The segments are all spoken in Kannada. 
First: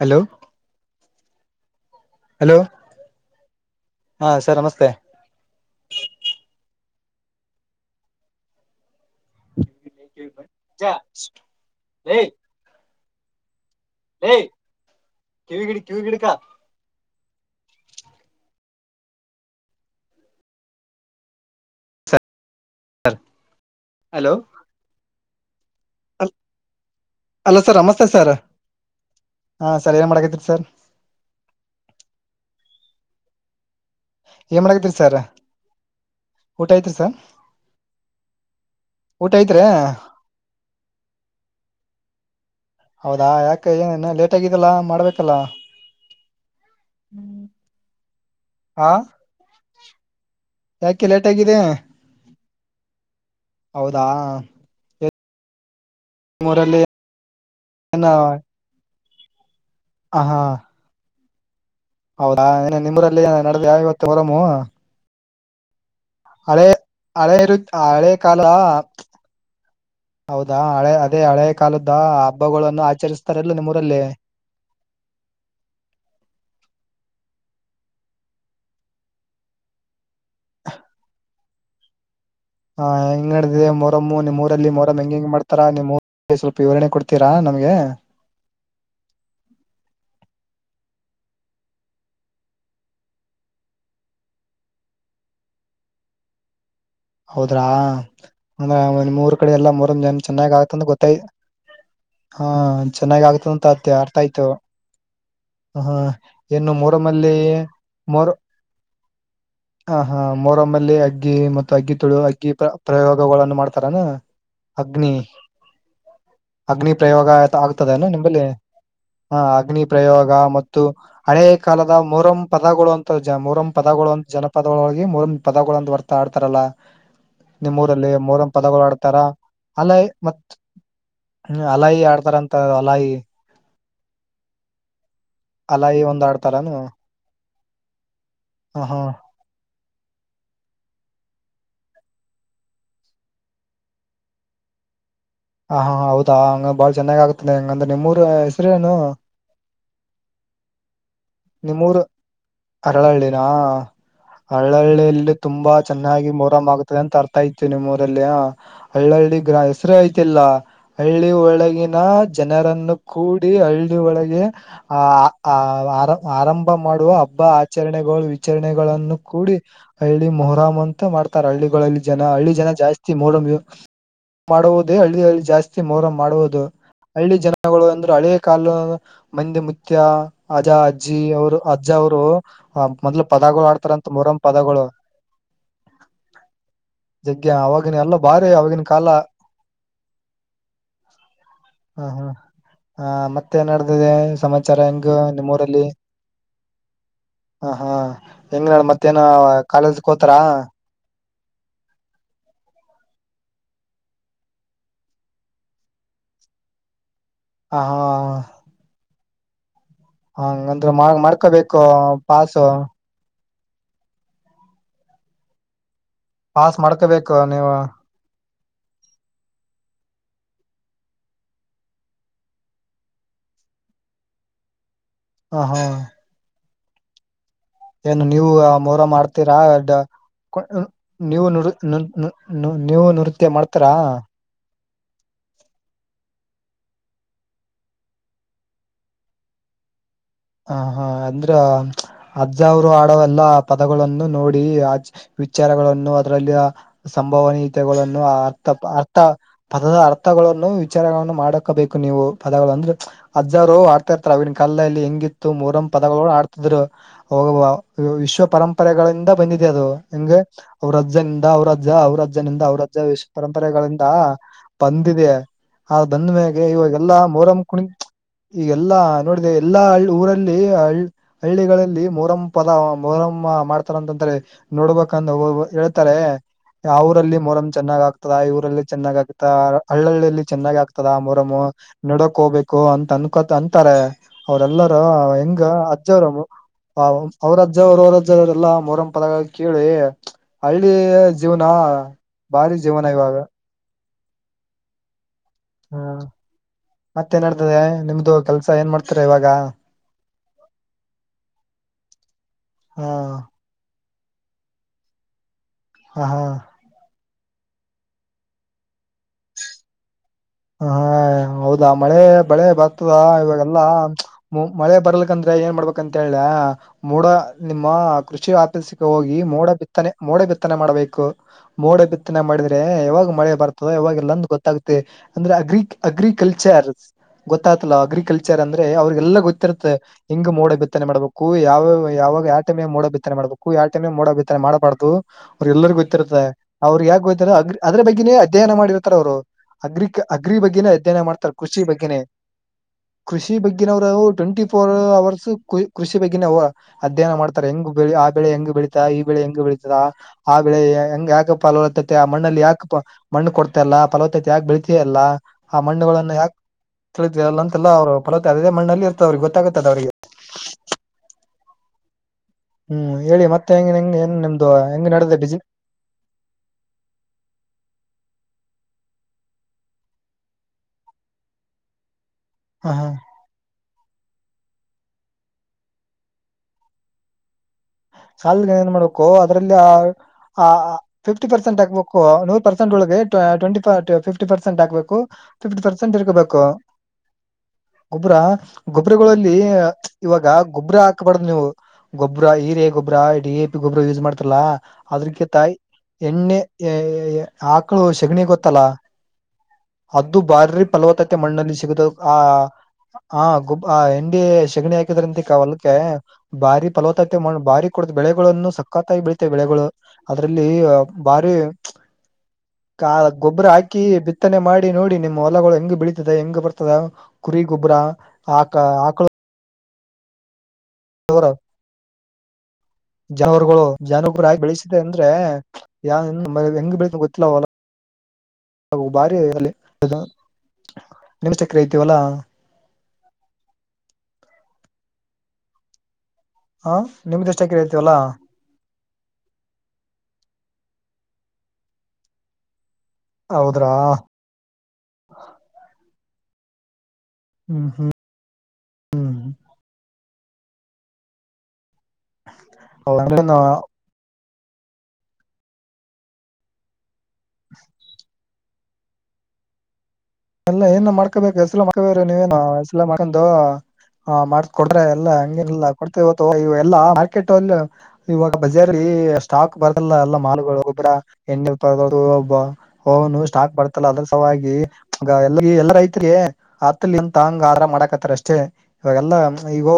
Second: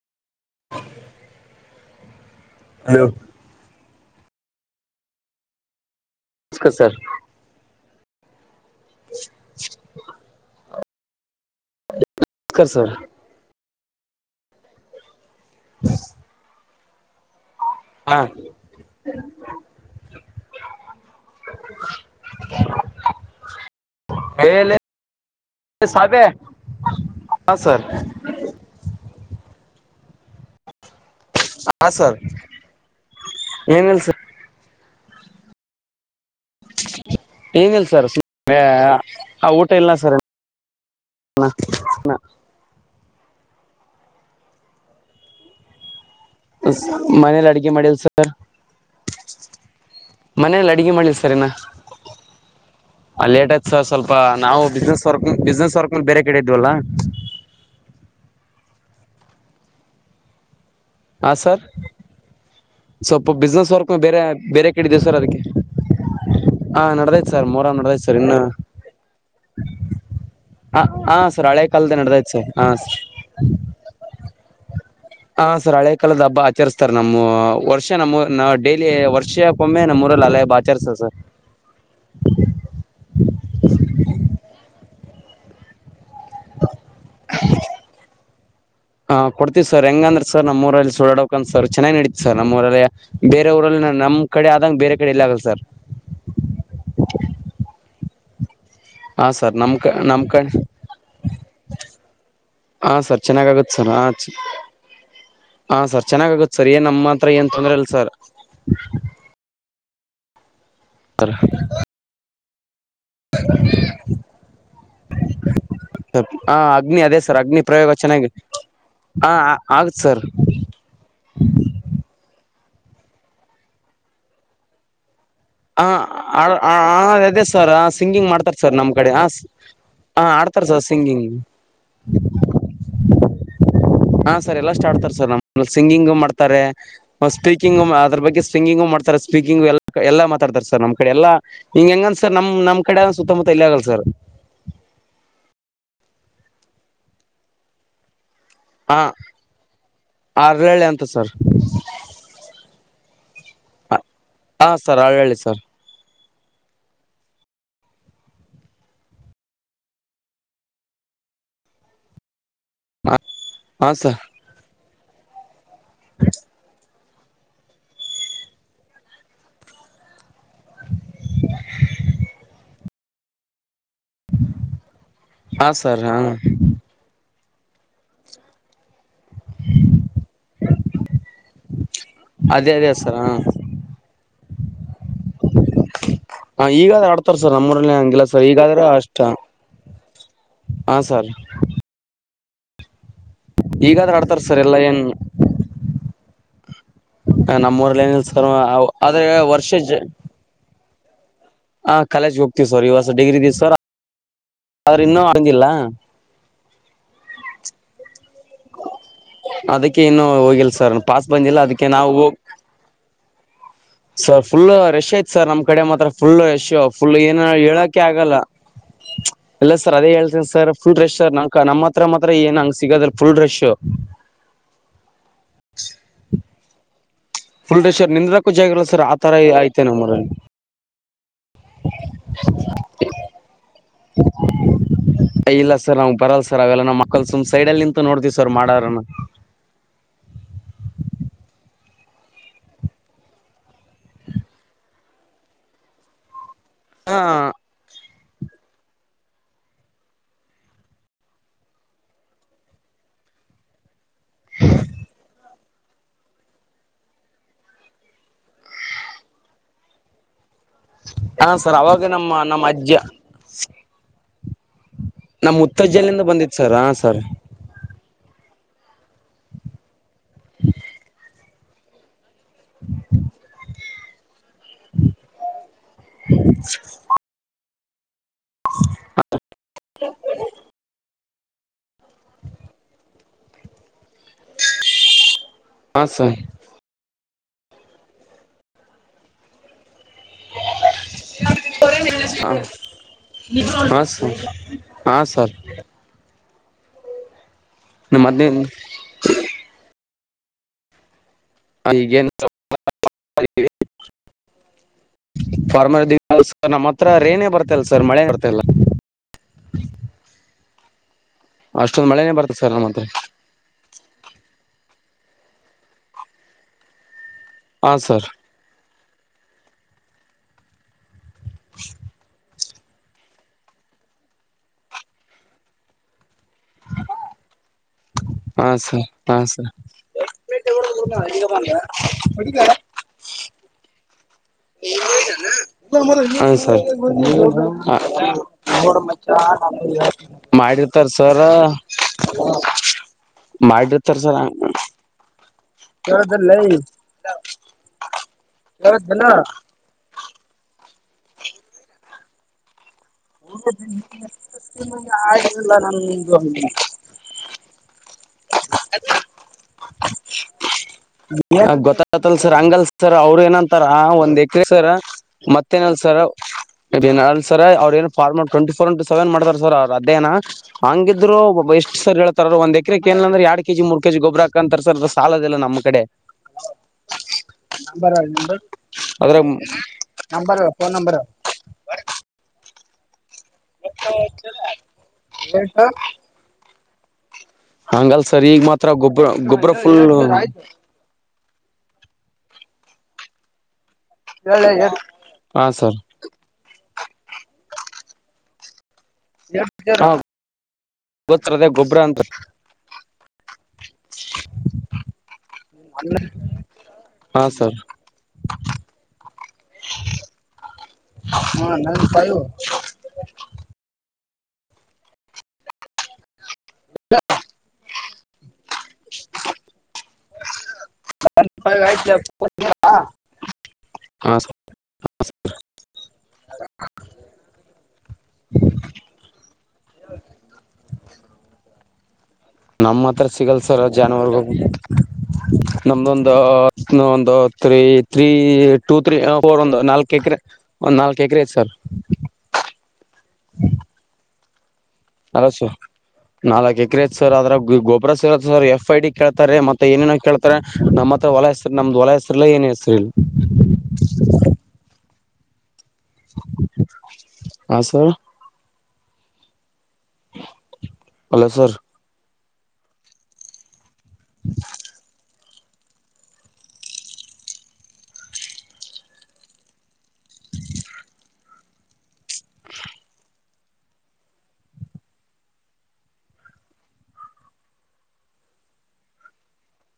ಹಲೋ [inaudible] ಹಲೋ ಹಾ ಸರ್ ನಮಸ್ತೆ. ನಮಸ್ಕಾರ ಸರ್ [inaudible] ಜಾ [unintelligible] ಸರ್. ಎ ಕಿವೀಗ್ ಹಿಡಿ ಕಿವೀಗ್ ಹಿಡ್ಕಾ. ಹಾ ಹಲೋ ಹೇಳಿ ಹಾ ಸರ್. ಹಾ ಸರ್ ಏನ್ ಮಾಡಾಕತ್ತಿರಿ ಸರ್. ಹಾ ಸರ್. ಏನಿಲ್ ಸರ್. ಸರ ಏನಿಲ್ ಸರ್ ಸು ಆ ಊಟ ಇಲ್ಲ ಸರ್ ಇನ್ನ ಹೌದಾ ಯಾಕ ಏನ ಲೇಟ್ ಆಗಿದ್ದಲ್ಲಾ ಮಾಡ್ಬೇಕಲ್ಲ. ಮನೇಲಿ ಅಡುಗೆ ಮಾಡಿಲ್ ಸರ್. ಹಾ ಮನೇಲಿ ಅಡಿಗಿ ಯಾಕೆ ಮಾಡ್ಲಿಲ್ಲ ಲೇಟ್ ಸರ್ ಇನ್ನ. ಆಗಿದೆ ಅ ಲೇಟ್ ಆಯ್ತ್ ಸರ್ ಹೌದಾ ಸ್ವಲ್ಪ ನಾವು ಬಿಸ್ನೆಸ್ [unintelligible] ಬಿಸ್ನೆಸ್ವರ್ಕ್. ನ್ ಬೇರೆ ಕಡೆ ಇದ್ವಲ್ಲ. ನಿಮ್ಮೂರಲ್ಲಿ ಏನ ಹ ಹಾ ಹಾ ಸರ್. ಹೌದಾ ಏನು ನಿಮ್ಮರಲ್ಲಿ ಸ್ವಲ್ಪ ಬಿಸ್ನೆಸ್ ನಡದ ವರ್ಕ್ ಮೇಲೆ ಇವತ್ತು ಬೇರೆ ಮೊಹರಮ್ಮು. ಬೇರೆ ಕಡೆ ಇದೀವಿ ಸರ್ ಅದಕ್ಕೆ ಹಳೆ ಹಾ ನಡ್ದೈತೆ ಹಳೆ ಸರ್ ಇರು ಮೊರ ನಡ್ದೈತೆ ಹಳೆ ಸರ್ ಇನ್ನು ಕಾಲ ಹೌದಾ ಹಾ ಹಳೆ ಹಾ ಅದೇ ಹಳೆ ಸರ್ ಕಾಲದ ನಡ್ದೈತೆ ಸರ್ ಹಾ ಹಬ್ಬಗಳನ್ನು ಸರ್ ಆಚರಿಸ್ತಾರಲ್ಲ ನಿಮ್ಮೂರಲ್ಲಿ ಹಾ ಸರ್ ಹಳೆ ಕಾಲದ್ ಹಬ್ಬ ಆಚರಿಸ್ತಾರೆ ನಮ್ಮು ವರ್ಷ ನಮ್ಮೂರ್ ಡೈಲಿ ವರ್ಷಕ್ಕೊಮ್ಮೆ ನಮ್ಮೂರಲ್ಲಿ ಆಲಿ ಹಬ್ಬ ಆಚರಿಸ್ತಾರ ಸರ್. ಹಾ ಹೆಂಗ್ ನಡದಿದೆ ಮೊರಮ್ಮು ನಿಮ್ಮೂರಲ್ಲಿ ಮೊರ್ಂ ಹೆಂಗ ಹೆಂಗ ಮಾಡ್ತಾರ ನಿಮ್ಮೂರ್ ಸ್ವಲ್ಪ ವಿವರಣೆ ಕೊಡ್ತೀರಾ ನಮ್ಗೆ ಹಾ ಕೊಡ್ತೀವಿ ಸರ್ ಹೆಂಗಂದ್ರೆ ಸರ್ ನಮ್ಮೂರು- ಊರ್ಲ್ಲಿ ಸೋಡೌಕಂತ್ ಸರ್ ಚೆನ್ನಾಗ್ ನಡತಿ ಸರ್ ನಮ್ಮೂರಲ್ಲಿ ಬೇರೆ ಊರಲ್ಲಿ ನಮ್ಕಡೆ ಆದಂಗೆ ಬೇರೆ ಕಡೆ ಎಲ್ಲಾಗಲ್ಲ ಸರ್. ಹೌದ್ರಾ ಅಂದ್ರ ಹಾ ನಿಮ್ಮೂರ್ ಕಡೆ ಸರ್ ಎಲ್ಲ ನಮ್ ಕ ಮೊರಮ್ ಜನ ನಮ್ ಕಡೆ ಚೆನ್ನಾಗ್ ಆತ್ ಅಂತ ಗೊತ್ತಾಯ್ ಹ ಹಾ ಸರ್ ಚೆನ್ನಾಗ ಆಗ್ತದಂತ ಚೆನ್ನಾಗಾಗತ್ ಸರ್ ಅ ಹಾ ಅರ್ಥಯ್ತು ಹಾ ಹ ಸರ್ ಚೆನ್ನಾಗಾಗತ್ ಸರ್ ಏನ್ನು ಏನ್ ನಮ್ಮ ಹತ್ರ ಮೊರಮಲ್ಲಿ ಏನ್ ತೊಂದ್ರೆ ಇಲ್ಲ ಸರ್ ಮೊರಂ ಹಾ ಹಾ ಮೋರಮ್ಮ ಲೆ ಅಗ್ಗಿ ಮ ಅಕ್ಕಿ ತೊಳಯುವಾಗ ಅಕ್ಕಿ ಪ್ರಯೋಗಗಳನ್ನು ಮಾಡ್ತಾರನಾ ಅಗ್ನಿ ಹ ಅಗ್ನಿ ಅದೇ ಪ್ರಯೋಗ ಸರ್ ಆತ ಅಗ್ನಿ ಪ್ರಯೋಗ ಆಗ್ತದನಾ ಚೆನ್ನಾಗಿ ನಿಂಬಲ್ಲಿ ಹ ಅಗ್ನಿ ಆಗತ್ ಸರ್ ಪ್ರಯೋಗ ಮತ್ತು ಹಳೇ ಕಾಲದ ಮೊರಂ ಪದಗಳು ಅಂತ ಜ ಮೊರಂ ಪದಗಳು ಅಂತ ಜನಪದಗಳೊಳಗೆ ಮೊರಂ ಪದಗಳೊಂದ್ ಬರ್ತಾ ಹಾಡು. ಆ ಅದೇ ಸರ್ ಸಿಂಗಿಂಗ್ ಮೊರಂ ಮಾಡ್ತಾರೆ ಸರ್ ಪದಗಳು ನಮ್ಮ ಕಡೆ ಆಡ್ತಾರ ಹ ಅಲಾಯಿ ಹಾಂ ಮತ್ ಆಡ್ತಾರೆ ಸರ್ ಸಿಂಗಿಂಗ್. ಅಲಾಯಿ ಆಡ್ತಾರಂತ ಅಲಾಯಿ ಹಾ ಸರ್ ಎಲ್ಲಾ ಸ್ಟಾರ್ ತರ್ಸಾರೆ ಸರ್ ನಮ್ಮ ಅಲಾಯಿ ಸಿಂಗಿಂಗು ಒಂದ್ ಮಾಡ್ತಾರೆ ಆಡ್ತಾರನು ಸ್ಪೀಕಿಂಗು ಮಾ ಅದರ ಬಗ್ಗೆ ಸ್ಪಿಂಗಿಂಗ್ ಹ ಹಾ ಮಾಡ್ತಾರೆ ಸ್ಪೀಕಿಂಗು ಎಲ್ಲ ಎಲ್ಲ ಮಾತಾಡ್ತಾರೆ ಸರ್ ನಮಗೆ ಕಡೆ ಎಲ್ಲಾ ಹಂಗ ಹೆಂಗಂದಸರ್ ನಮ್ ನಮ್ ಕಡೆ ಸುತ್ತಮುತ್ತ ಇಲ್ಲಿ ಆಗಲ್ ಸರ್. ಹ ಹಾ ಹೌದಾ ಹಂಗ ಬಾಳ ಚೆನ್ನಾಗ್ ಆಗ್ತದೆ ಹಂಗಂದ್ರ ನಿಮ್ಮೂರು. ರನು. ಆರಳಳ್ಳಿ ಅಂತ ಸರ್. ನಿಮ್ಮೂರು ಅರಳಳ್ಳಿ. ಯಾವ ಹಾ ಸರ್ ಅರಳಳ್ಳಿಯಲ್ಲಿ ಅರಳ್ಳಿ ಸರ್ ತುಂಬಾ ಚೆನ್ನಾಗಿ. ಮರಾಮ್ ಆಗತ್ತದೆ ಅಂತ ಅರ್ಥ ಐತಿ ನಿಮ್ಮ ಊರಲ್ಲಿ ಹಳ್ಳಳ್ಳಿ ಗ್ರ ಹೆಸರು ಐತಲ್ಲ ಹಳ್ಳಿ ಒಳಗಿನ. ಜನರನ್ನು ಕೂಡಿ ಹಾ ಹಳ್ಳಿ ಸರ್ ಒಳಗೆ. ಆ ಆ ವಾರ. ಆರಂಭ ಮಾಡುವ ಅಬ್ಬ ಆಚರಣೆಗಳು ವಿಚರಣೆಗಳನ್ನು ಕೂಡಿ ಹಳ್ಳಿ ಮೊಹರಂ ಅಂತ ಮಾಡ್ತಾರೆ ಹಳ್ಳಿಗಳಲ್ಲಿ ಜನ ಹಳ್ಳಿ ಜನ ಜಾಸ್ತಿ ಮೊರುಮ್ ಯು. ಮಾಡುವುದೇ ಹಳ್ಳಿಯಲ್ಲಿ ಹಾ ಜಾಸ್ತಿ ಸರ್ ಮೌರ ಹಾ ಮಾಡುವುದು ಹಳ್ಳಿ ಜನ. ಗಳು ಅಂದ್ರೆ ಹಳೆ ಕಾಲದ. ಮಂದಿ ಮುತ್ಯ ಅಜಾದ್. ಅಜ್ಜಿ ಅವರು ಅಜ್ಜ ಅವರು ಅದೇ ಅ ಅದೇ ಸರ್ ಮೊದ್ಲ ಹಾ ಪದಗಳು ಆಡ್ತಾರಂತ ಮೊರಮ್ ಪದಗಳು ಹ ಈಗಾದ್ರೆ ಆಡ್ತಾರ ಜಗ್ಯ ಸರ್ ನಮ್ಮೂರಲ್ಲಿ ಅವಾಗಿನ ಎಲ್ಲ ಹಂಗಿಲ್ಲ ಸರ್ ಬಾದೆ ಅವಾಗಿನ ಈಗಾದ್ರೆ ಕಾಲ ಅಷ್ಟ ಹಾ ಸರ್ ಹ ಹ. ಹ ಮತ್ತೆ ಏನ್ ನಡೆದಿದೆ ಈಗಾದ್ರೆ ಆಡ್ತಾರ ಸರ್ ಸಮಾಚಾರ ಎಲ್ಲಾ ಹೆಂಗ ನಿಮ್ಮೂಊರಲ್ಲಿ. ಅ ನಮ್ಮೂರಲ್ ಏನಿಲ್ಲ ಸರ್ ಹೆಂಗ್ ನಡ್ ಮತ್ತೇನ ಆದ್ರೆ ವರ್ಷ. ಕಾಲೇಜ್ಕ್ ಹೋತಾರ ಹ ಕಾಲೇಜ್ಗೆ ಹೋಗ್ತೀವಿ ಸರ್ ಇವರ್ಸ ಡಿಗ್ರಿ ಇದಿವ್ ಸರ್ ಆದ್ರ ಇನ್ನೂ [unintelligible] ಹ ಹಾ. ಅದಕ್. ತಿ ನು ಹೋಗಿಲ್ಲ ಹಂಗಂದ್ರ ಸರ್ ಮಾಡ್ ಪಾಸ್ ಬಂದಿಲ್ಲ ಮಾಡ್ಕೋಬೇಕು ಅದಕ್ಕೆ ನಾವು. ಪಾಸ್ ಸರ್ ಫುಲ್ ರೆಶ್ ಆಯ್ತ್ ಸರ್ ನಮ್ ಕಡೆ ಮಾತ್ರ. ಫುಲ್ಲು ಪಾಸ್ ಯಶು ಫುಲ್ ಮಾಡ್ಕೋಬೇಕು ಏನ ನೀವು ಹೇಳಕೆ ಆಗಲ್ಲ ಚ ಇಲ್ಲ ಸರ್ ಅದೇ ಹೇಳ್ತೀನ ಸರ್. ಫುಲ್ ರೆಶ್ ಸರ್ ನ ನಮ್ಮ ಹತ್ರ ಮಾತ್ರ ಏನ್ ಹಂಗ ಸಿಗದ್ರ ಫುಲ್ ರೆಶ್. ಹಾ ಹಾ. ಫುಲ್ ರಶ್ ಏನು ನೀವು ನಿಂದ್ರಕ್ಕೂ ಜಾಗ ಇಲ್ಲ ಸರ್ ಮೊರಮ್ ಆತರ ಮಾಡ್ತೀರಾ ಐತೆ ಡ ನಮ್ಮೂರಲ್ಲಿ ನೀವು ನ ನ ನ ನೀವು ನೃತ್ಯ ಮಾಡ್ತರಾ. ಕಲ್ ಸುಮ್ ಸೈಡಲ್ ನಿಂತ ನೋಡ್ತಿವಿ ಸರ್ ಮಾಡಾರನ್ನ. ಹ ಹಾ ಅಂದ್ರ ಅಜ್ಜ ಅವರು ಆಡೋ ಎಲ್ಲಾ ಪದಗಳನ್ನು ನೋಡಿ ಅಜ್ ವಿಚಾರಗಳನ್ನು ಅದ್ರಲ್ಲಿ. ಹಾ ಸಂಭವನೀತೆಗೊಲನ್. ಅರ್ಥ ಅರ್ಥ ಪದದ ಅರ್ಥಗಳನ್ನು ವಿಚಾರಗಳನ್ನು ಮಾಡಕಬೇಕು ನೀವು ಪದಗಳು ಅಂದ್ರೆ ಅಜ್ಜರು ಆಡ್ತಾ ಇರ್ತಾರೆ ಅವಿನ ಕಾಲಲ್ಲಿ ಹೆಂಗಿ ತ್ತು ಮೂರಮ್ ಪದಗಳು ಆಡ್ತಿದ್ರು ಅವ ವಿಶ್ವ ಪರಂಪರೆಗಳಿಂದ ಬಂದಿದೆ ಅದು ಹಂಗೆ. ಅವ್ರಜ್ಜನಿಂದ ಹಾ ಅವ್ರ ಸರ್ ರಜ್ಜ ಅವಾಗ ನಮ್ಮ ಅವ್ರಜ್ಜನಿಂದ ನಮ್ಮ ಅವ್ರ ಅಜ್ಜ ರಜ್ಜ ವಿಶ್ವ ಪರಂಪರೆಗಳಿಂದ ಬಂದಿದೆ ನಮ್ ಆ ಮುತ್ತಜ್ಜಲ್ಲಿಂದ ಬಂದ್ಮ್ಯಾ ಬಂದಿತ್ ಗೆ ಸರ್ ಹಾ ಇವಾಗಲ್ಲಾ ಸರ್ ಮೋರಂ ಕುಣಿ. ಈಗೆಲ್ಲಾ ನೋಡಿದೆ ಎಲ್ಲಾ ಹಳ್. ಊರಲ್ಲಿ ಅಳ್ ಹಳ್ಳಿಗಳಲ್ಲಿ ಮೊರಂ. ಪದ ಮೋರಮ್ ಮಾ ಮಾಡ್. ತದಂದಂತರೆ. ನೋಡ್ಬೇಕಂದ ವ ವ ಹೇಳ್ತಾರೆ ಅವರಲ್ಲಿ ಮೊರಂ. ಚೆನ್ನಾಗ. ತದ ಇವರಲ್ಲಿ ಚೆನ್ನಾಗ ಆಗ್ತ ಅಳ್ ಅಳ್ ಅಳ್ಳಿಲಿ ಚೆನ್ನಾಗ ಆಗ್ತದ ಮೋರ್. ಡಮು ನೋಡಕ್ ಹೋಗಬೇಕು ಅಂತ ಅನ್ಕೋತ ಅಂತಾರೆ. ಅವ್ರೆಲ್ಲ. ಆ ಹೆಂಗ ಹಾ ಅಜ್ಜ ಸರ್ ಅವರಾಮ. ಅವ್ರ್ ಅವ್ರಜ್ಜ ಅವ್ರರ ಅರಜ್ಜ ರೆಲ್ಲ ಮೊರಂ ಪದಗಳ್ ಕೇಳಿ. ಹಳ್ಳಿಯ ಜೀವನ ಭಾರಿ ಜೀವನ ಇವಾಗ. ಹಾ ಹಾ ಸರ್. ಹಾ ಮತ್ತೇನಡ್. ಡ್ದೆ ನಿಮ್ದು ನಮ್ಮದ್ನೇ ಕೆಲ್ಸ ಏನ್ ಮಾಡ್ತಿರ ಇವಾಗ. [inaudible] [unintelligible] [inaudible] ಹಾ ಫಾರ್ಮ ಡಿ ಹ ಹಾ ಸ್ ನಮ್ಮ ಹತ್ರ ರೇನೇ ಬರ್ ತಿಲ್ ಸರ್ ಮಳೆ ಬರ್ತಿಲ್ಲ. ಹ ಹಾ ಹೌದಾ ಮಳೆ ಬಳೆ ಸರ್ ನಮ್ಮ ಹತ್ರ ಬರ್ತದ ಇವಾಗೆಲ್ಲಾ ಚ ಮಳೆ ಬರ್ಲಿಕ್ಕ. ಯಾಕಂದ್ರೆ ಏನ್ ಮಾಡ್ಬೇಕಂತ ಹೇಳ್ಲ್ಯಾ ಮೋಡ. ಹಾ ನಿಮ್ಮವ ಸರ್ ಕೃಷಿ ಆಫೀಸ್. ಹೋಗಿ ಮೋಡ ಬಿತ್ತನೆ ಮೋಡ ಬಿತ್ತನೆ ಮಾಡಬೇಕು. ಕು ಮೋಡ ಬಿತ್ತನೆ ಮಾಡಿದ. ದೇ ಯಾವಾಗ ಮಳೆ ಬರ್ತದೆ ಯಾವಾಗ ಇಲ್ಲಂತ ಗೊತ್ತಾಗುತ್ತೆ. ಅಂದ್ರೆ ಅಗ್ರಿಕ್ ಅಗ್ರಿಕಲ್ಚರ್ ಗೊತ್ತಾತ್ಲ ಅಗ್ರಿ. ಕಲ್ಚರ್ ಹಾ ಅಂದ್ರೆ ಸರ್ ಹಾ ಅವ್ರಿಗೆಲ್ಲ ಸರ್ ಗೊತ್ತಿರುತ್ತೆ ಹೆಂಗ ಮೋಡ ಬಿತ್ತನೆ ಮಾಡ್ಬೇಕು ಯಾವ್ಯಾವ್ ಯಾವಾಗ ಯಾ ಟೈಮೇಗ್ ಮೋಡ ಬಿತ್ತನೆ ಮಾಡ್ಬೇಕ್. ಕು ಯಾವ್ ಟೈಮ್ನೆಗ್ ಮೋಡ ಬಿತ್ತನೆ ಮಾಡ್ಬಾಡ್. ದು ಅವರು ಎಲ್ಲರಿಗ್ ಗೊತ್ತಿರುತ್ತೆ ಹಾ ಸರ್ ಅವ್ರು ಯಾಕ್ ಓದ್ಯಾರ ಅಗ್ರಿ ಅದ್ರ ಬಗ್ಗೆನೇ ಅಧ್ಯಯನ ನೋಡ ಮಾಡಿರ್ತಾರೆ ಮಚ್ಚ ಅವ್ರು ನಾನು ಅಗ್ರಿ. ಹೇಳ್ತೀನಿ ಅಗ್ರಿ ಬಗ್ಗೇನೆ ಮಾಡಿರ್ತಾರ ಅಧ್ಯಯನ ಸರ್ ಮಾಡ್ತಾರೆ ಕೃಷಿ ಬಗ್ಗೇನೆ ಕೃಷಿ ಬಗ್ಗೆನವರು ಮಾಡಿರ್ತಾರ ಸರ್ ಟ್ವೆಂಟಿ ಫೋರ್ ಅವರ್ಸ. [unintelligible] ಕುಯ್ ಕೃಷಿ ಬಗ್ಗೆನೇ ಕೇಳದಲ್ಲ ಅವ ಅಧ್ಯಯನ ಮಾಡ್ತಾರೆ ಹೆಂಗ ಬೆಳಿ ಆ ಬೆಳೆ ಹೆಂಗ ಬೆಳೀತಾ ಈ ಕೇಳದಲ್ಲ ಬೆಳೆ ಹೆಂಗ್ ಬೆಳೀತದಾ ಆ ಬೆಳೆ. ಹಂಗೆ ಯಕ ಪಾಲ್ವುವತ್ತತೆ ಆ ಮಣ್ಣಲ್ಲಿ ಯಾಕ್ ಪ. ಮಣ್ ಕೊಡ್ತ ಇಲ್ಲ ಫಲ್ವತತೆ ಯಾಕ್ ಬೆಳಿ. ಇಲ್ಲ ಆಗಿಲ್ಲ ಆ ಮಣ್ಣುಗಳನ್ನ ಯಾಕ ನಂದು ತಿಳಿತಿದೆಲ್ಲ ಅಂತಲ. ಫಲ್ವತೆ ಅದೇದ್ ಮಣ್ಣಲ್ಲಿ ಇರ್ತವ್ರಿಗೆ ಗೊತ್ತಾಗತದ ಅವ್ರಿಗೆ. ತಲ್ ಸರ್ ಹ್ಮ್ ಹಂಗಲ್ಸರ್ ಅವ್ರು ಹೇಳಿ ಮತ್ತೆ ಏನಂತಾರ ಹೆಂಗ ಹೆಂಗ ಏನ್ ಒಂದ್ ಎಕ್ರೆ ನಿಮ್ದು ಸರ್ ಹೆಂಗ್ ನಡೆದ ಬಿಸಿ ಮತ್ತೇನಲ್ಸರ್ಸರ್ ಇರೆನ್ ಅಲ್ ಸರ್ ಅವ್ರ ಏನ್. Farmer twenty four into seven ಮಾಡ್ತಾರೆ ಸರ್ ಅವ್ರು ಅಧ್ಯಯನ ಹಂಗಿದ್ರು ಬ ಎಷ್ಟು ಸರ್ ಹೇಳ ಸರ್‌ ಅದು ಒಂದ್ ಹ ಹಾ ಎಕ್ರೆಕ್ಕೇನಿಲ್ಲಂದ್ರೆ ಯಾ ಕೆಜಿ ಮೂರ್ ಕೆಜಿ ಗೊಬ್ಬ್ರ ಹಾಕಂತರ್ಸರ್ ಸಾಲದಿಲ್ಲ ನಮ್ಮ ಕಡೆ. ನಂಬರ್ ಸಾಲ ಏನ್ ಮಾಡ್ಬೇಕು ನಂಬರ್ ಅದ್ರಲ್ಲಿ ಆ ನಂಬರ್ ಫೋನ್ ಆ ನಂಬರ್ ಫಿಫ್ಟಿ ಪರ್ಸೆಂಟ್ ಹಾಕ್ಬೇಕು ನು ಪರ್ಸೆಟ್ ಒಳಗೆ. ಟ್ವೆಂಟಿ ಫ ಫಿಫ್ಟಿ ಪರ್ಸೆಂಟ ಹಾಕ್ಬೇಕು ಫಿಫ್ಟಿ ಪರ್ಸೆಂಟ್ ಇರ್ಗಬೇಕು. ಹಂಗಲ್ ಗೊಬ್ಬ್ರ ಸರ್ ಈಗ ಮಾತ್ರ ಗೊಬ್ಬ್ರ ಗೊಬ್ಬ್ರಗಳಲ್ಲಿ ಗೊಬ್ಬ್ರ ಫುಲ್ ಇವಾಗ ಗೊಬ್ಬ್ರ ಹಾಕ್ಬಾರ್ದ ನೀವು ಗೊಬ್ಬ್ರ ಈ. ಎ ಗೊಬ್ರಾ ಡಿ ಎ. ಗೊಬ್ಬರ ಯೂಸ್ ಮಾಡ್ತಲ್ಲಾ ಅದ್ರಕ್ಕೆ ಹಾ ತಾಯಿ ಸರ್ ಎಣ್ಣೆ. ಏ ಏ ಏ ಆಕ್ಳು ಶಗಣಿ ಗೊತ್ತಲ್ಲಾ. ಹ ಅದ್ದು ಭಾರಿ ಫಲವತ್ತತೆೆ ಗೊತ್ತರದೇ ಮಣ್ಣಲ್ಲಿ ಗೊಬ್ಬ್ರ ಸಿಗದ ಅಂತ ಆ ಆ ಗುಬ್ ಆ ಹೆಂಡಿ ಶೆಗಣಿ ಹಾಕಿದ್ರಂತಿಕಾ ಹೊಲಕ್ಕೆ ಬಾರಿ ಫಲವತ್ತ. ಹಾ ಸರ್ ಬಾರಿ ಕುಡತ ಬೆಳೆಗಳನ್ನು ಸಕ್ಕತ್ತಾಗಿ ಬೆಳಿತವೆ ಬೆಳೆಗಳು ಅದ್ರಲ್ಲಿ ಬಾರಿ ಹಾ ನನ್ ಫೈವ್ ಕ ಗೊಬ್ಬರ ಹಾಕಿ. ಬಿತ್ತನೆ ಮಾಡಿ ನೋಡಿ ನಿಮ್ಮ್ ಹೊಲಗಳು ಹೆಂಗ್ ಬಳತಿದೆ ಹೆಂಗ್ ಬರ್ತ. [unintelligible] ಕುರಿ ಗೊಬ್ಬರ ಆಕ ಆಕಳ. ಫೈವ್ ಆಯ್ತು ಜಾನವರುಗಳು ಜಾನ ಹಾ ಗೊಬ್ಬರ ಹಾಕಿ ಬೆಳಸಿದೆ ಅಂದ್ರೆ ಯ ಹೆಂಗ ಬೆಳೀತಾವ್ ಗೊತ್ತಿಲ್ಲ ಆಹೊಲ ಬಾರಿ ನಿಮ್. ತ್ತೆವಲ. ನಮ್ಮ ಹತ್ರ ಸಿಗಲ್ ಸರ್ ಜಾನುವಾರುಗಳು ನಮ್ದೊಂದು. ಹ [unintelligible] ಒಂದು ನಿಮ್ದ ಎಷ್ಟ್ ತ್ರೀ ಎಕರೆ ಐತಿ ಹೊಲ ತ್ರೀ ಟೂ ತ್ರೀ ಫೋರ್ ಒಂದು ನಾಲ್ಕ ಎಕರೆ ಒಂದ್ ನಾಲ್ಕ. ಕೇಕ್ರೆ ಸರ್. ಹೌದ್ರಾ ಅಲಸುಯ್ ನಾಲ್ಕ ಎಕರೆ ಸರ್ ಅದ್ರ ಗೋ ಹ್ಮ್ ಹ್ಮ್ ಗೊಬ್ರ ಸರ್ ಎಫ್ ಐ ಡಿ ಹ್ಮ್ ಕೇಳ್ತಾರೆ ಮತ್ತೆ ಏನೇನು ಕೇಳ್ತಾರೆ ನಮ್ಮ ಹತ್ರ ಹೊಲ ಹೆಸರ್ ನಮ್ದ. ಹೊಲ ಹೆಸ್ರಲ್ ಏನ ಹೆಸ್ರೇಲ್. ಹೌದಂದ್ರೇನು [inaudible] ಹಾ ಸರ್ ಎಲ್ಲ ಏನ್ ಅಲ್ಲ ಮಾಡ್ಕಬೇಕ್ ಸರ್ ಹೆಸ್ರು [unintelligible] ನೀವೇನ್. ಹ ಹೆಸಲ ಮಾಡ್ಕಂಡು ಹಾ ಮಾಡ್ಸ್ ಕೊಟ್ರೆ ಎಲ್ಲಾ ಹಂಗೆ. ಇಲ್ಲ ಕೊಡ್ತೇವತ್ತು ಎಲ್ಲಾ ಮಾರ್ಕೆಟ್ ಅಲ್ಲಿ ಇವಾಗ ಬಜಾರಿಲಿ ಸ್ಟಾಕ್ ಬರ್. ಎಲ್ಲ ಎಲ್ಲ ಮಾಲುಗಳು ಒಬ್ರ. [unintelligible] ಸ್ಟಾಕ್ ಬರ್ತಲ್ಲ ಆದ್ರೂ ಸಲ್ವಾಗಿ. ಈಗ ಎಲ್ಲ ಎಲ್ಲ ರೈತರಿಗೆ ಆತ್ತಲ್ಲಿ ಅಂತ ಹಂಗ ಆರಾಮ ಮಾಡಕತ್ತಾರ ಅಷ್ಟೇ ಇವಾಗೆಲ್ಲಾ ಈಒ.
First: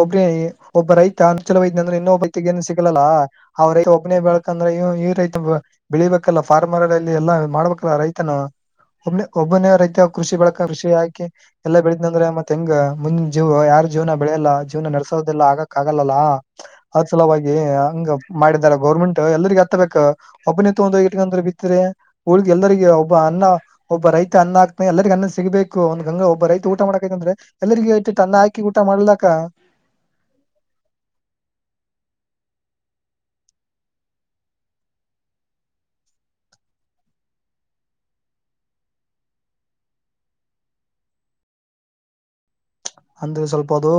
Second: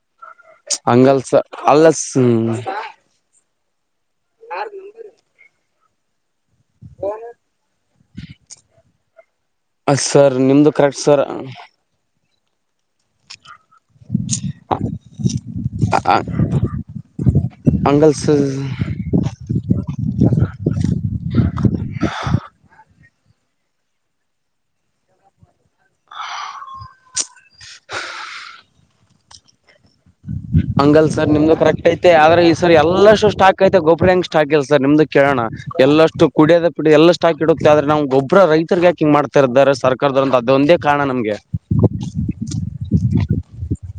ಒಬ್ಬ ರೈತ ಹಂಗಲ್ ಸರ್ ಅನುಚಲ ವೈದ್ಯ ಅಲ್ಲ ಅಂದ್ರೆ ಇನ್ನೊಬ್ಬ ರೈತ ಏನು ಸಿಕ್ಕಲಲ್ಲಾ. ಅವ್ರೇಟ್ ಹೋಗ್. ಪುನನೆ ಬೆಳ್ ಕಂಡ್ರೆ ಅಂದ್ರ ಇವ ಈ ರೈತನ್ ಗುವೇ. ಬೆಳಿಬೇಕಲ್ಲ ಫಾರ್ಮರ್ಲ್ಲಿ ಎಲ್ಲಾ ಮಾಡ್ಬೇಕಲ್ಲ ರೈತನು ಒ ಒಬ್ಬನೆ. ಮತ್ ಕೃಷಿ ಸರ್ ಬಳಕ ನಿಮ್ದು ಕೃಷಿ ಕರೆಕ್ಟ್ ಹಾಕಿ ಸರ್ ಎಲ್ಲಬೇಳಿದ್ಂದ್ರೆ ಮತ್. [unintelligible] ಜೀವ ಯಾರ ಜೀವನ ಬೆಳೆಯಲ್ಲ ಜೀವನ ನಡೆಸೋದಿಲ್ಲ ಆಗಕ್ ಆಗಲ್ಲ ಅಲ್ಲ ಅದು ಸಲುವಾಗಿ ಹಂಗ ಅಂಗಲ್ ಸರ್ ಮಾಡಿದಾರ ಗೌರ್ಮೆಂಟ್ ಎಲ್ಲರಿಗ ಹತ್ತಬೇಕಕ್ ಒಬ್ಬನ ತಗೊಂಡ್ ಹೋಗಿ ಇಟ್ಕಂಡ್ರ ಬಿತ್ತರಿ ಊ ಲಿದ್ ಎಲ್ಲರಿಗೆ. ಅನ್ನ ಒಬ್ಬ ರೈತ ಅನ್ನ ಹಾಕ್. ಎಲ್ಲರಿಗ್ ಅನ್ನನ್ಸಿಗ್ಬೇಕು ಒಂದ್ಂಗ ಒಬ್ಬ ರೈತ ಊಟ ಮಾಡಕೈತಂದ್ರೆ. ಎಲ್ಲರಿಗೆ ಒಂತಿಟು ಅನ್ನ ಹಾಕಿ ಊಟ್. ಊಟ ಮಾಡ್ಲಕ್ಕ ಹಂಗಲ್ ಸರ್ ನಿಮ್ದು ಕರೆಕ್ಟ್ ಐತೆ ಆದ್ರೆ ಈ ಸರ್ ಎಲ್ಲಷ್ಟು ಸ್ಟಾಕ್ ಐತೆ ಗೊಬ್ರ ಹೆಂಗ್ ಸ್ಟಾಕ್ ಇಲ್ಲ ಸರ್ ನಿಮ್ದು ಕೇಳೋಣ ಎಲ್ಲಷ್ಟು ಕುಡಿಯದ ಪಿಡ ಎಲ್ಲಾ ಸ್ಟಾಕ್ ಇಡುತ್ತೆ ಆದ್ರೆ ನಾ್ ಗೊಬ್ಬರ ರೈತರ್ ಯಾಕೆ ಹಿಂಗ ಮಾಡ್ತಾ ಇದರ್ರೆ ಸರ್ಕಾರದವರುಂತ ಅದೊಂದೇ ಕಾರಣ ನಮ್ಗೆ. ಅಂದ್ರೆ ಸ್ವಲ್ಪ ಅದು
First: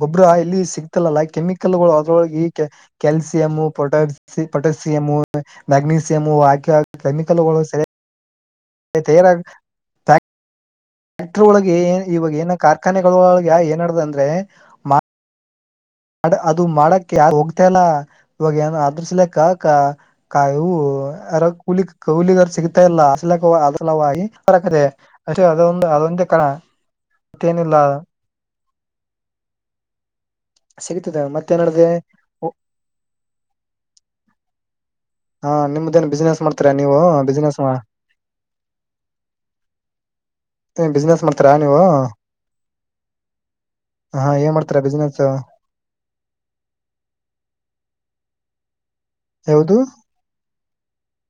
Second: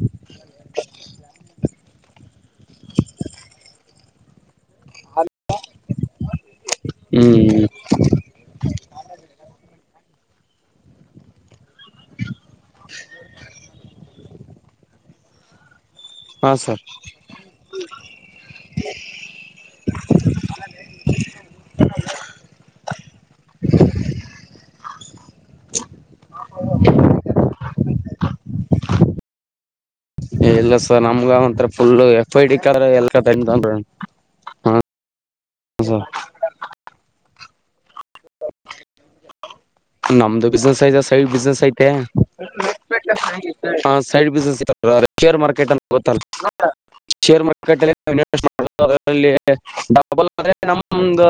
ಗೊಬ್ಬರ ಇಲ್ಲಿ ಸಿಗ್ತ. ಕೆಮಿಕಲ್ಗಳ್ ಅದ್ರಲೋಗೀ ಕ್ಯಾ ಕ್ಯಾಲ್ಸಿಯಂ ಫೋಟೊಸಿ ಫೋಟೊಸ್. ಮೆಸೇಯಂ ಮ್ಯಗ್ನೀಸಿಯಮು ಆಕೆ ಕೆಮಿಕಲ್ಗಳು ಹ್ಮ್ ಸರಿ. ತೇರಾಗ್ ಥ್ಯಾ ಮೆಟ್ರೋ ಒಳಗೆ ಇವಾಗ್ ಏನ್ ಆಗ್. ಕಾರ್ಖಾನೆಗಳೊಳಗೆ ಏನಡ್ದ ಅಂದ್ರೆ ಮಾ ಅದು ಹಾ ಅದು ಸರ್ ಮಾಡಕ ಯಾರ್ ಹೋಗ್ತ ಇಲ್ಲ ಇವಾಗ ಏನ ಅದ್ರ ಸಲಕ್ಕ ಕ ಕೈ ಇವು ಕೂಲಿಗರ್ ಸಿಗುತ್ತ. [unintelligible] ಅ ಅದೊಂದು ಅದೊಂದ ಕಣ ಮತ್ತೇನಿಲ್ಲ. ಇ ಇಲ್ಲ ಸ ಸಿಗ್ತದೆ ನಮ್ಗ ಒಂತ್ರರ ಮತ್ತೇನಡ್ದೆ full F I D colour L [unintelligible] ಹಾ ನಿಮ್ದ ಏನ್ ಬಿಸ್ನೆಸ್ ಮಾಡ್ತರಾ ನೀವು ಬಿಸ್ನೆಸ್. ಸ. ನಮ್ದು ಬಿಸ್ನೆಸ್ ಐತಾ ಸೈಡ್ ಮಾಡ್ತೀರಾ ಬಿಸ್ನೆಸ್ ನೀವು ಐತೆ ಹ ಸೈಡ್ ಹಾ ಏನ್ ಮಾಡ್ತೀರಾ [unintelligible] ಬಿಸ್ನೆಸ್ ಶೇರ್ ಮಾರ್ಕೆಟ್. ಗೊತ್ತ ಶೇರ್ ಮಾರ್ಕೆಟ್ಲ್ಲಿ [unintelligible] [unintelligible] ಯಾವ್ದು ಡಬಲ್ ಆದ್ರೆ ನಮ್ದ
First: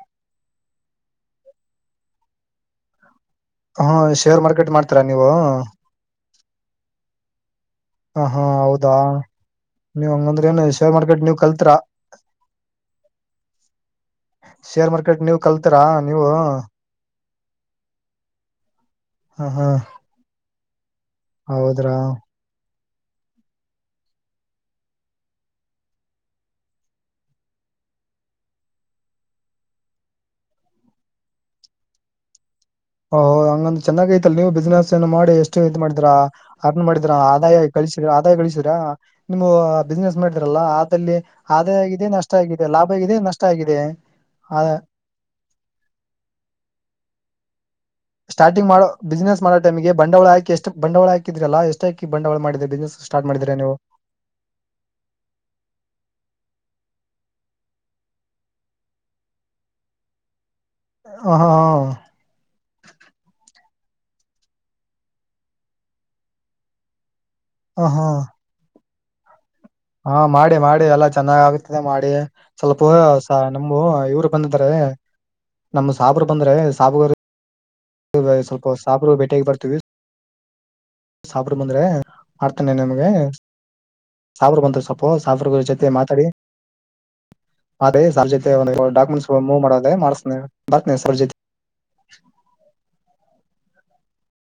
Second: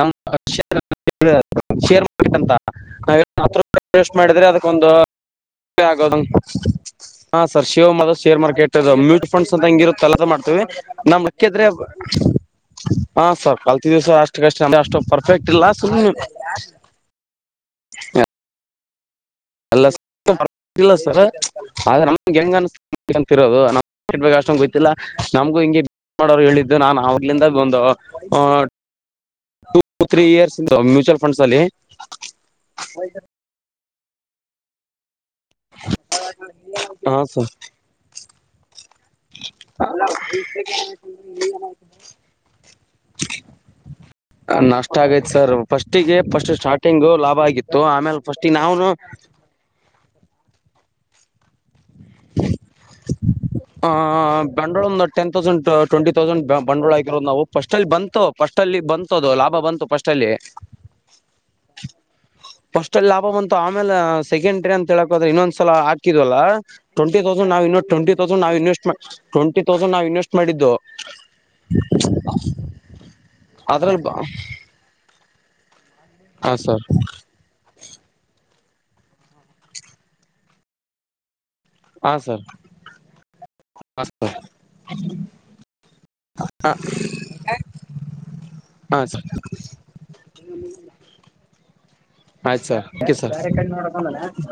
ನಮ್. [unintelligible] ಶೇರ್ ಮಾರ್ಕೆಟ್ ಅಂತ [unintelligible] [unintelligible] ಹ ವೇಸ್ಟ್ ಶೇರ್ ಮಾಡಿದ್ರೆ ಮಾರ್ಕೆಟ್ ಅದಕ್ಕೊಂದು ಮಾಡ್ತೀರಾ ನೀವು ಆಗದು. [inaudible] ಹಾ. ಸರ್ ಶೇರ್ ಮಾರ ಹ ಶೇರ್ ಹಾ ಮಾರ್ಕೆಟ್ದು ಹೌದಾ ಮ್ಯುಟ್ ಫಂಡ್ಸ ಅಂತ ಹಂಗಿರತ್ತಲ್ ನೀವ್ ಕೆಲಸ ಹಂಗಂದ್ರ ಏನ್ ಮಾಡ್ತವಿ ಶೇರ್ ಇನ್ನ ಮಾರ್ಕೆಟ್ ನೀವ್ ಮಿಕ್ಕಿದ್ರೆ ಕಲ್ತರಾ ಹ ಸಾರ್. ದಿವ್ಸ ಅಷ್ಟ ಕಷ್ಟ ಅಂದ್ರೆ ಶೇರ್ ಅಷ್ಟು ಮಾರ್ಕೆಟ್ ನೀವ್ ಪರ್ಫೆಕ್ಟ್ ಇಲ್ಲ ಕಲ್ತರಾ ಸುಮ್ನೆ. ನೀವು [unintelligible] ಹ ಹಾ [unintelligible] ಹೌದ್ರಾ ಆದ್ರ ನಮಗೆ ಹೆಂಗ ಅನ್ಸ. [unintelligible] ಅಷ್ಟೊಂದ್ ಗೊತ್ತಿಲ್ಲ ನಮ್ಗು ಹಿಂಗೆ ಮಾಡೋರು ಹೇಳಿದ್ದು ನಾನ್ ಅವಾಗಲಿಂದ ಒಂದು ಟು ತ್ರೀ ಇಯರ್ಸ್ ಇ ಮ್ಯೂಚುವಲ್ ಫಂಡ್ಸ್ ಅಲ್ಲಿ. ಒ ಹಂಗಂದ್ ಚೆನ್ನಾಗೈತಿ. ತ್ತಲಿ ನೀವು ಬಿಸ್ನೆಸ್ ಏನ ಮಾಡಿ. ಏಕೆ ಇದು ಮಾಡಿದ್ರ ಅರ್ನ್ ಮಾಡಿದ್ರ ಹಾ ಆದಾಯ ಕಳಿಸ್ರ ಆದಾಯ ಗಳಿಸಿರಾ. [inaudible] ಆದಾಯ ಆಗಿದೆ ನಷ್ಟ ಆಗಿದೆ ಲಾಭ ಆಗಿದೆ ನಷ್ಟ ಆಗಿದೆ ಹ ಆ ನಷ್ಟ ಆಗೈತ್ ಸರ್ ಫಸ್ಟಿಗೆ ಫಸ್ಟ್ ಸ್ಟಾರ್ಟಿಂಗು ಲಾಭ ಆಗಿತ್ತು. ಆಮೇಲೆ ಫಸ್ಟಿಗೆ ಸ್ಟಾರ್ಟಿಂಗ್ ಮಾಡೋ ನಾವು ಬಿಸ್ನೆಸ್ ಮಾಡೋ ಟೈಮ್ಗೆ. ಬಂಡವಾಳ ಹಾಕಿ ಎಷ್ಟು ಬಂಡವಾಳ ಆ ಮಾಡಿದ್ರಾ ನೀವು [inaudible] ಆ ಬಂಡವಾಳ ಒಂದ ಟೆನ್ ತೌಸಂಡ್ ಟ್ವೆಂಟಿ ತೌಸಂಡ್ ಬಾ ಬಂಡವಾಳ. ನಾವು ಫಸ್ಟ್ ಅಲ್ಲಿ ಬಂತು ಫಸ್ಟ್ ಅಲ್ಲಿ ಬಂತು ಅದು ಲಾಭ ಬಂತು ಫಸ್ಟ್ ಅಲ್ಲಿ. ಹ ಹಾ ಹಾ. ತ್ತ ಆಮೇಲೆ ಸೆಕೆಂಡ್ರಿ ಅಂತ ಹೇಳಕ್ ಹೋದ್ವಿ ಇನ್ನೊಂದ್ಸಲ ಹಾಕಿದ್ವಲ್ಲ. ಟೊಂಟ್. ಟ್ವೆಂಟಿ ಥೌಸಂಡ್ ನಾವ್ ಇನ್ನಾ ಹ ಹಾ ಟ್ವೆಂಟಿ ಥೌಸಂಡ್ ನಾವ್ ಇನ್ವೆಸ್ಟ್ ಮಾ ಟೊ ಹಾ ಮಾಡಿ ಮಾಡಿ ಎಲ್ಲಾ ಚೆನ್ನಾಗ್ ಆಗತಿದೆ ಮಾಡಿ ಸ್ವಲ್ಪ ಸ ನಮು ಅದ್ರಲ್ಲಿ ಇವ್ರು ಬಂದಿದ್ದಾರೆ ನಮ್ಮ ಸಾಬ್ರು ಬಂದ್ರೆ ಹಾ ಸರ್ ಸಾಬ್ರ ಸ್ವಲ್ಪ [unintelligible] ಸಾಬ್ರು ಭೇಟಿಯಾಗಿ ಬರ್ತೀವಿ. ಸಾಬ್ರು ಬಂದ್ರೆ ಹಾ ಸರ್ ಮಾಡ್ತಿನೆ ನಿಮ್ಗೆ ಹಾ ಸರ್ ಸಾಬ್ರು ಬಂದ ಸೊಪ್ಪ ಸಾಬ್ರ ಜೊತೆ ಮಾತಾಡಿ ಸಾರ್ ಜೊತೆ ಒ ಹಾ ಸರ್ ಡಾಕ್ಯುಮೆಂಟ್ಸ್ ಮೂವ್ ಮಾಡದದೆ ಮಾಡ್ಸ್ತಿನಿ ಇರು ಬರ್ ಸರ್ ಜೊತಿ. ಬ್ಯಾರೆ ಕಣ್ಣ ನೋಡಾ [unintelligible]